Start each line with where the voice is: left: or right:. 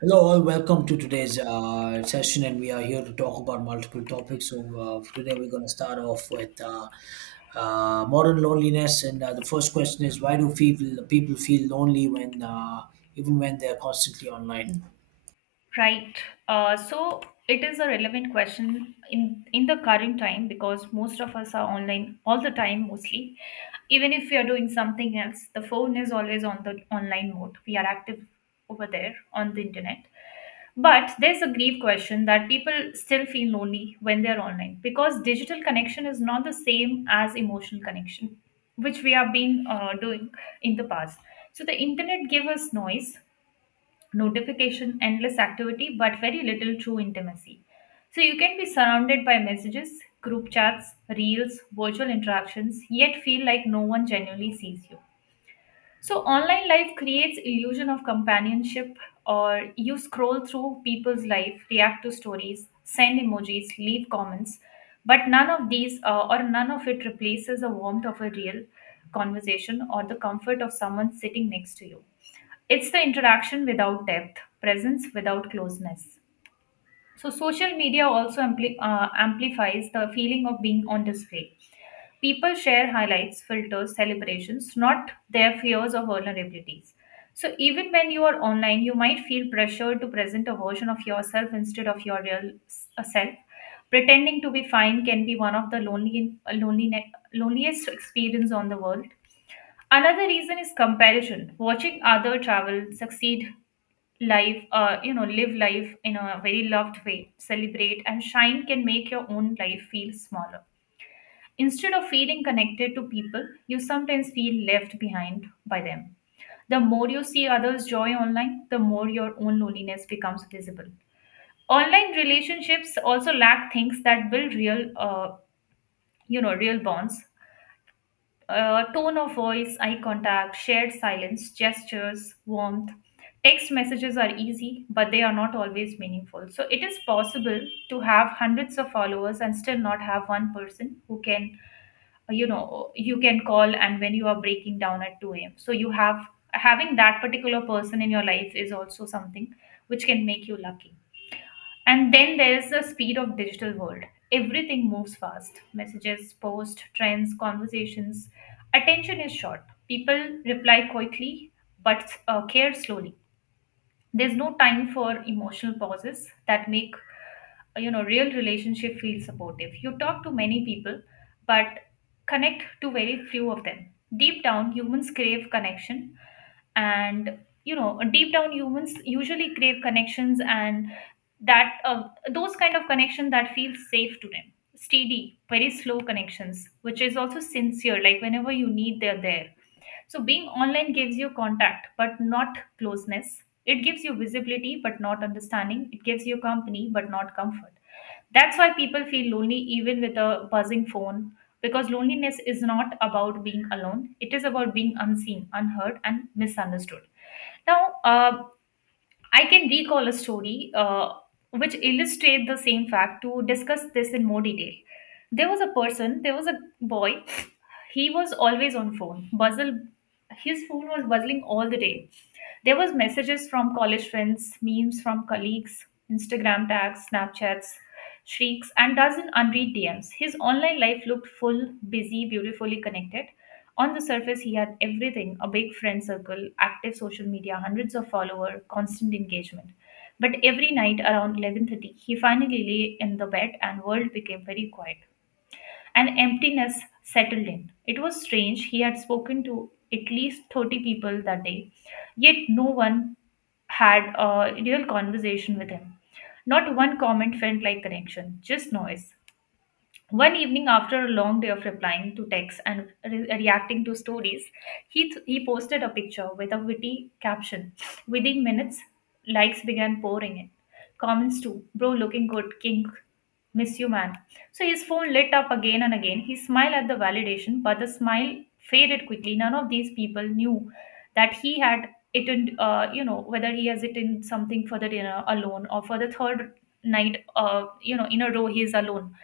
right: Hello, all. Welcome to today's session, and we are here to talk about multiple topics. So for today we're going to start off with modern loneliness, and the first question is why do people feel lonely when even when they're constantly online?
left: Right. So it is a relevant question in the current time because most of us are online all the time mostly. Even if we are doing something else, the phone is always on the online mode. We are active over there on the internet. But there's a grief question that people still feel lonely when they're online because digital connection is not the same as emotional connection, which we have been doing in the past. So the internet gave us noise, notification, endless activity, but very little true intimacy. So you can be surrounded by messages, group chats, reels, virtual interactions, yet feel like no one genuinely sees you. So online life creates illusion of companionship, or you scroll through people's life, react to stories, send emojis, leave comments, but none of these or none of it replaces the warmth of a real conversation or the comfort of someone sitting next to you. It's the interaction without depth, presence without closeness. So, social media also amplifies the feeling of being on display. People share highlights, filters, celebrations, not their fears or vulnerabilities. So, even when you are online, you might feel pressured to present a version of yourself instead of your self. Pretending to be fine can be one of the loneliest experience on the world. Another reason is comparison. Watching other travel, succeed, life you know live life in a very loved way, celebrate and shine, can make your own life feel smaller. Instead of feeling connected to people, you sometimes feel left behind by them. The more you see others' joy online, the more your own loneliness becomes visible. Online relationships also lack things that build real you know real bonds. Tone of voice, eye contact, shared silence, gestures, warmth. Text messages are easy, but they are not always meaningful. So it is possible to have hundreds of followers and still not have one person who you can call and when you are breaking down at 2 a.m. So you have having that particular person in your life is also something which can make you lucky. And then there's the speed of digital world. Everything moves fast. Messages, posts, trends, conversations. Attention is short. People reply quickly but care slowly. There's no time for emotional pauses that make real relationship feel supportive. You talk to many people, but connect to very few of them. Deep down, humans crave connection, and you know deep down humans usually crave connections and that those kind of connection that feels safe to them, steady, very slow connections which is also sincere, like whenever you need, they're there. So being online gives you contact but not closeness. It gives you visibility but not understanding. It gives you company but not comfort. That's why people feel lonely even with a buzzing phone, because loneliness is not about being alone. It is about being unseen, unheard and misunderstood. Now, uh, I can recall a story which illustrates the same fact to discuss this in more detail. There was a boy, he was always on phone buzzle, his phone was buzzing all the day. There was messages from college friends, memes from colleagues, Instagram tags, Snapchats, shrieks and dozen unread DMs. His online life looked full, busy, beautifully connected. On the surface, he had everything: a big friend circle, active social media, hundreds of followers, constant engagement. But every night around 11:30, he finally lay in the bed and world became very quiet. An emptiness settled in. It was strange. He had spoken to at least 30 people that day, yet no one had a real conversation with him. Not one comment felt like connection, just noise. One evening, after a long day of replying to texts and reacting to stories, he posted a picture with a witty caption. Within minutes, likes began pouring in. Comments too. Bro, looking good. King. Miss you, man. So his phone lit up again and again. He smiled at the validation, but the smile faded quickly. None of these people knew that he had eaten, you know, whether he has eaten something for the dinner alone, or for the third night, in a row he is alone.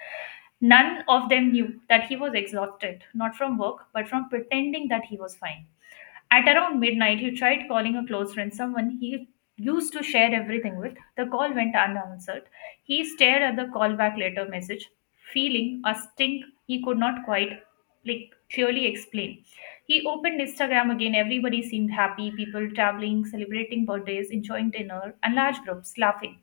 left: None of them knew that he was exhausted, not from work, but from pretending that he was fine. At around midnight, he tried calling a close friend, someone he used to share everything with. The call went unanswered. He stared at the callback later message, feeling a sting he could not quite clearly explain. He opened Instagram again. Everybody seemed happy, people traveling, celebrating birthdays, enjoying dinner, and large groups laughing.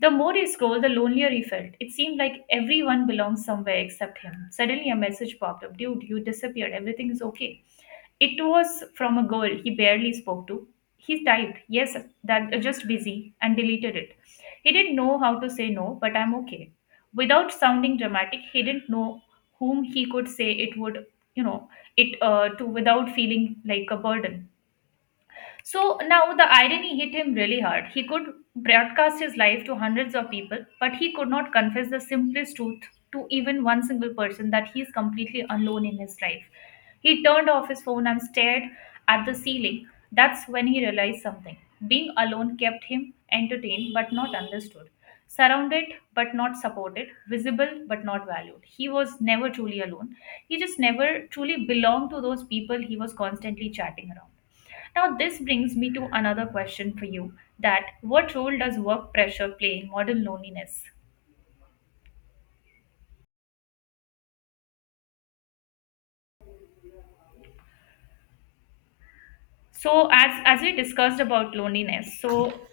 left: The more he scrolled, the lonelier he felt. It seemed like everyone belonged somewhere except him. Suddenly, a message popped up: Dude, you disappeared. Everything is okay. It was from a girl he barely spoke to. He typed, Yes, that just busy, and deleted it. He didn't know how to say no, but I'm okay. Without sounding dramatic, he didn't know whom he could say it you know, to without feeling like a burden. So now the irony hit him really hard. He could broadcast his life to hundreds of people, but he could not confess the simplest truth to even one single person, that he is completely alone in his life. He turned off his phone and stared at the ceiling. That's when he realized something. Being alone kept him entertained but not understood, surrounded but not supported, visible but not valued. He was never truly alone. He just never truly belonged to those people he was constantly chatting around. Now, this brings me to another question for you, that what role does work pressure play in modern loneliness? So, as we discussed about loneliness, so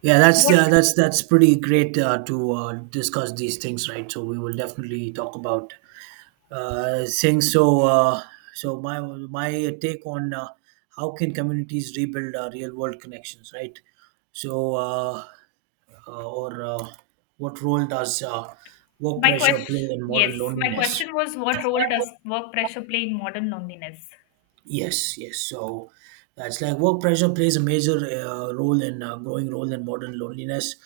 right: Yeah, that's
left: what
right: that's pretty great to discuss these things, right? So we will definitely talk about saying so. So my take on how can communities rebuild real world connections, right? So or what role does work
left: my
right: pressure
left: question,
right: play in
left: yes,
right: modern
left: my
right: loneliness?
left: question was, what role does work pressure play in modern loneliness?
right: Yes, yes. So that's like work pressure plays a major role in growing role in modern loneliness.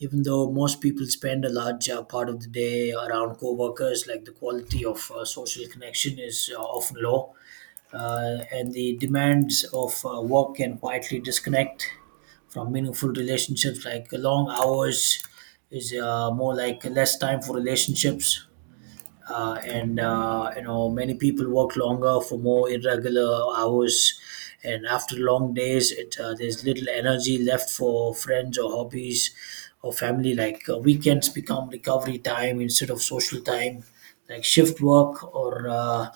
right: Even though most people spend a large part of the day around coworkers, like the quality of social connection is often low, and the demands of work can quietly disconnect from meaningful relationships. Like long hours is more like less time for relationships and you know many people work longer for more irregular hours and after long days it there's little energy left for friends or hobbies or family like weekends become recovery time instead of social time like shift work or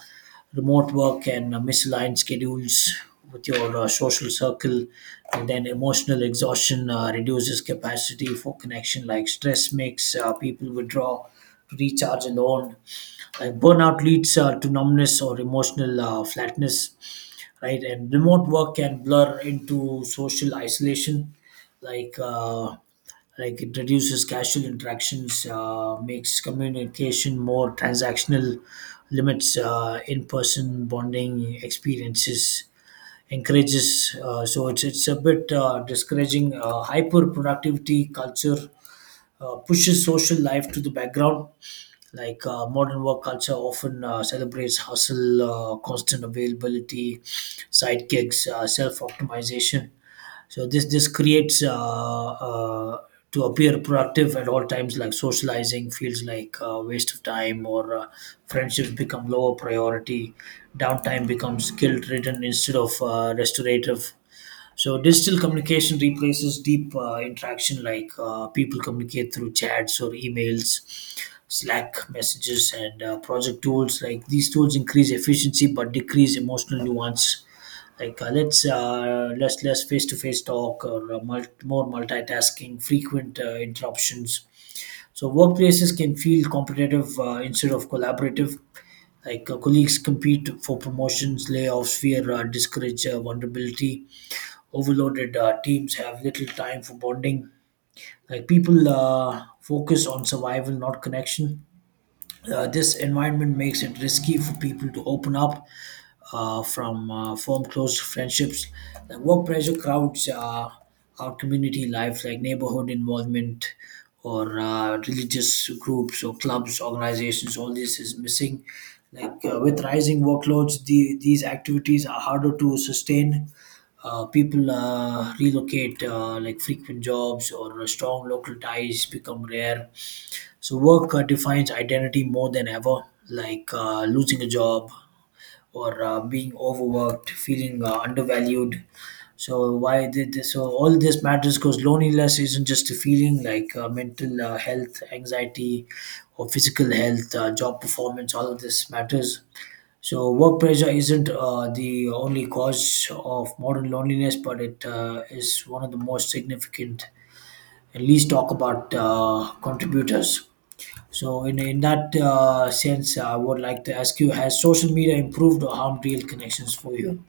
right: remote work and misaligned schedules with your social circle and then emotional exhaustion reduces capacity for connection like stress makes people withdraw to recharge alone like burnout leads to numbness or emotional flatness, right? And remote work can blur into social isolation, like uh, like it reduces casual interactions, makes communication more transactional, limits in-person bonding experiences, encourages. So it's a bit discouraging hyper productivity culture pushes social life to the background. Like modern work culture often celebrates hustle, constant availability, sidekicks, self-optimization. So this creates uh, to appear productive at all times. Like socializing feels like a waste of time, or friendships become lower priority. Downtime becomes guilt-ridden instead of restorative so digital communication replaces deep interaction, like people communicate through chats or emails, Slack messages, and project tools. Like these tools increase efficiency but decrease emotional nuance. Like let's less less face to face talk or more multitasking, frequent interruptions. So workplaces can feel competitive instead of collaborative. Like colleagues compete for promotions, layoffs, fear, discourage vulnerability overloaded teams have little time for bonding like people focus on survival not connection this environment makes it risky for people to open up from form close friendships. The work pressure crowds our community life, like neighborhood involvement or religious groups or clubs, organizations. All this is missing. Like with rising workloads, these activities are harder to sustain. People relocate, like frequent jobs or strong local ties become rare so work defines identity more than ever, like losing a job or being overworked, feeling undervalued. So why did this? So all this matters because loneliness isn't just a feeling like mental health, anxiety, or physical health, job performance. All of this matters. So work pressure isn't the only cause of modern loneliness, but it is one of the most significant and least talk about contributors. So, in that sense, I would like to ask you: has social media improved or harmed real connections for you?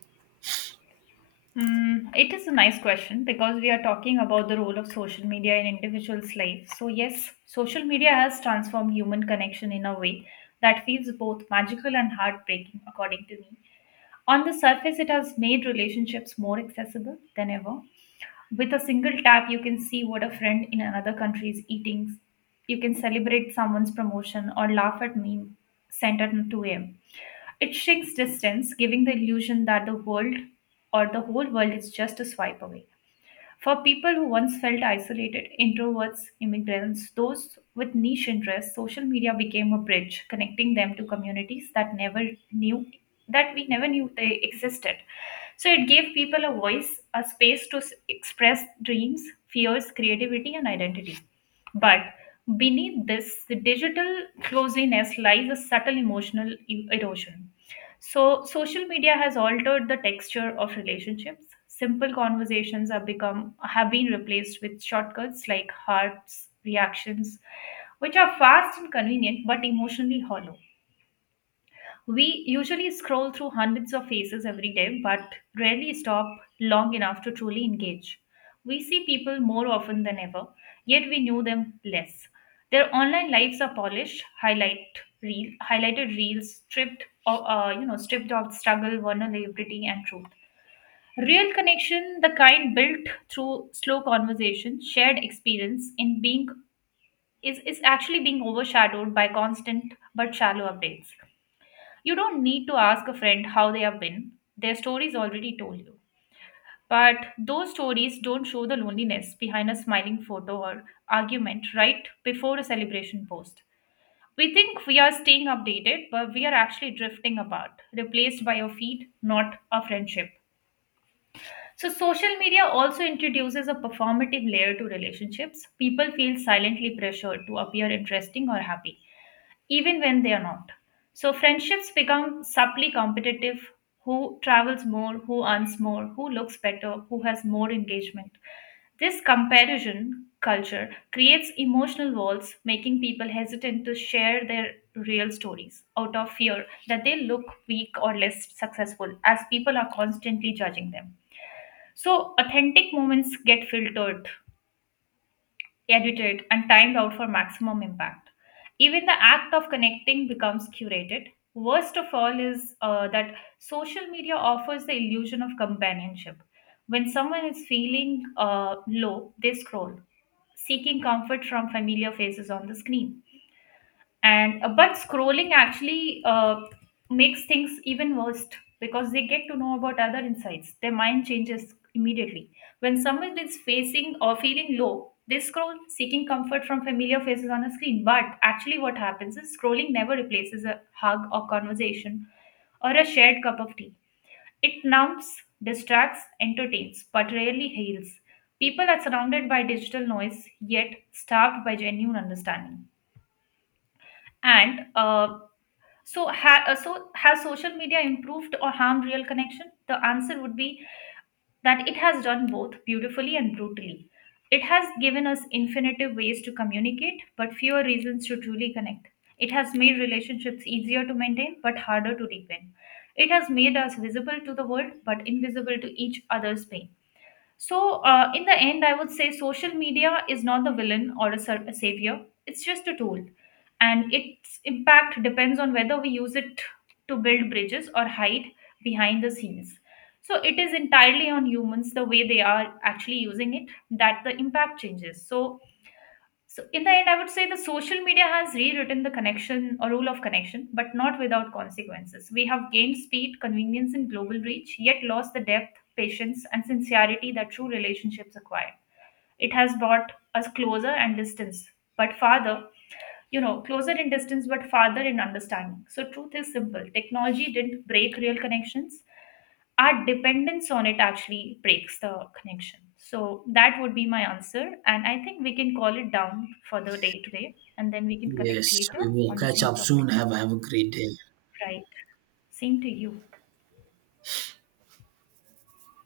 left: Mm, it is a nice question because we are talking about the role of social media in individuals' life. So, yes, social media has transformed human connection in a way that feels both magical and heartbreaking, according to me. On the surface, it has made relationships more accessible than ever. With a single tap, you can see what a friend in another country is eating. You can celebrate someone's promotion or laugh at meme sent at 2 a.m. It shrinks distance, giving the illusion that the world, or the whole world, is just a swipe away. For people who once felt isolated, introverts, immigrants, those with niche interests, social media became a bridge connecting them to communities that never knew that we never knew they existed. So it gave people a voice, a space to express dreams, fears, creativity, and identity. But beneath this, the digital closeness lies a subtle emotional erosion. So, social media has altered the texture of relationships. Simple conversations have been replaced with shortcuts like hearts, reactions, which are fast and convenient but emotionally hollow. We usually scroll through hundreds of faces every day, but rarely stop long enough to truly engage. We see people more often than ever, yet we knew them less. Their online lives are polished, highlighted reels, stripped, o- you know, stripped of struggle, vulnerability, and truth. Real connection, the kind built through slow conversation, shared experience, in being is actually being overshadowed by constant but shallow updates. You don't need to ask a friend how they have been, their stories already told you. But those stories don't show the loneliness behind a smiling photo or argument right before a celebration post. We think we are staying updated, but we are actually drifting apart, replaced by a feed, not a friendship. So, social media also introduces a performative layer to relationships. People feel silently pressured to appear interesting or happy even when they are not. So friendships become subtly competitive, who travels more, who earns more, who looks better, who has more engagement. This comparison culture creates emotional walls, making people hesitant to share their real stories out of fear that they look weak or less successful, as people are constantly judging them. So, authentic moments get filtered, edited, and timed out for maximum impact. Even the act of connecting becomes curated. Worst of all is that social media offers the illusion of companionship. When someone is feeling low, they scroll, seeking comfort from familiar faces on the screen, and but scrolling actually makes things even worse because they get to know about other insights, their mind changes immediately. When someone is facing or feeling low, they scroll seeking comfort from familiar faces on a screen, but actually what happens is scrolling never replaces a hug or conversation or a shared cup of tea. It numbs, distracts, entertains, but rarely heals. People are surrounded by digital noise, yet starved by genuine understanding. and uh, so has social media improved or harmed real connection? The answer would be that it has done both beautifully and brutally. It has given us infinite ways to communicate, but fewer reasons to truly connect. It has made relationships easier to maintain, but harder to deepen. It has made us visible to the world, but invisible to each other's pain. So, in the end, I would say social media is not the villain or a savior. It's just a tool, and its impact depends on whether we use it to build bridges or hide behind the scenes. So, it is entirely on humans the way they are actually using it that the impact changes. So, in the end, I would say the social media has rewritten the connection, or rule of connection, but not without consequences. We have gained speed, convenience, and global reach, yet lost the depth, patience, and sincerity that true relationships acquire. It has brought us but farther closer in distance but farther in understanding. So, truth is simple, technology didn't break real connections. Our dependence on it actually breaks the connection. So, that would be my answer. And I think we can call it down for the day today and then we can connect
right: Yes,
left: later
right: we will
left: on the
right: catch
left: same
right: up soon.
left: topic.
right: Have a great day.
left: Right. Same to you.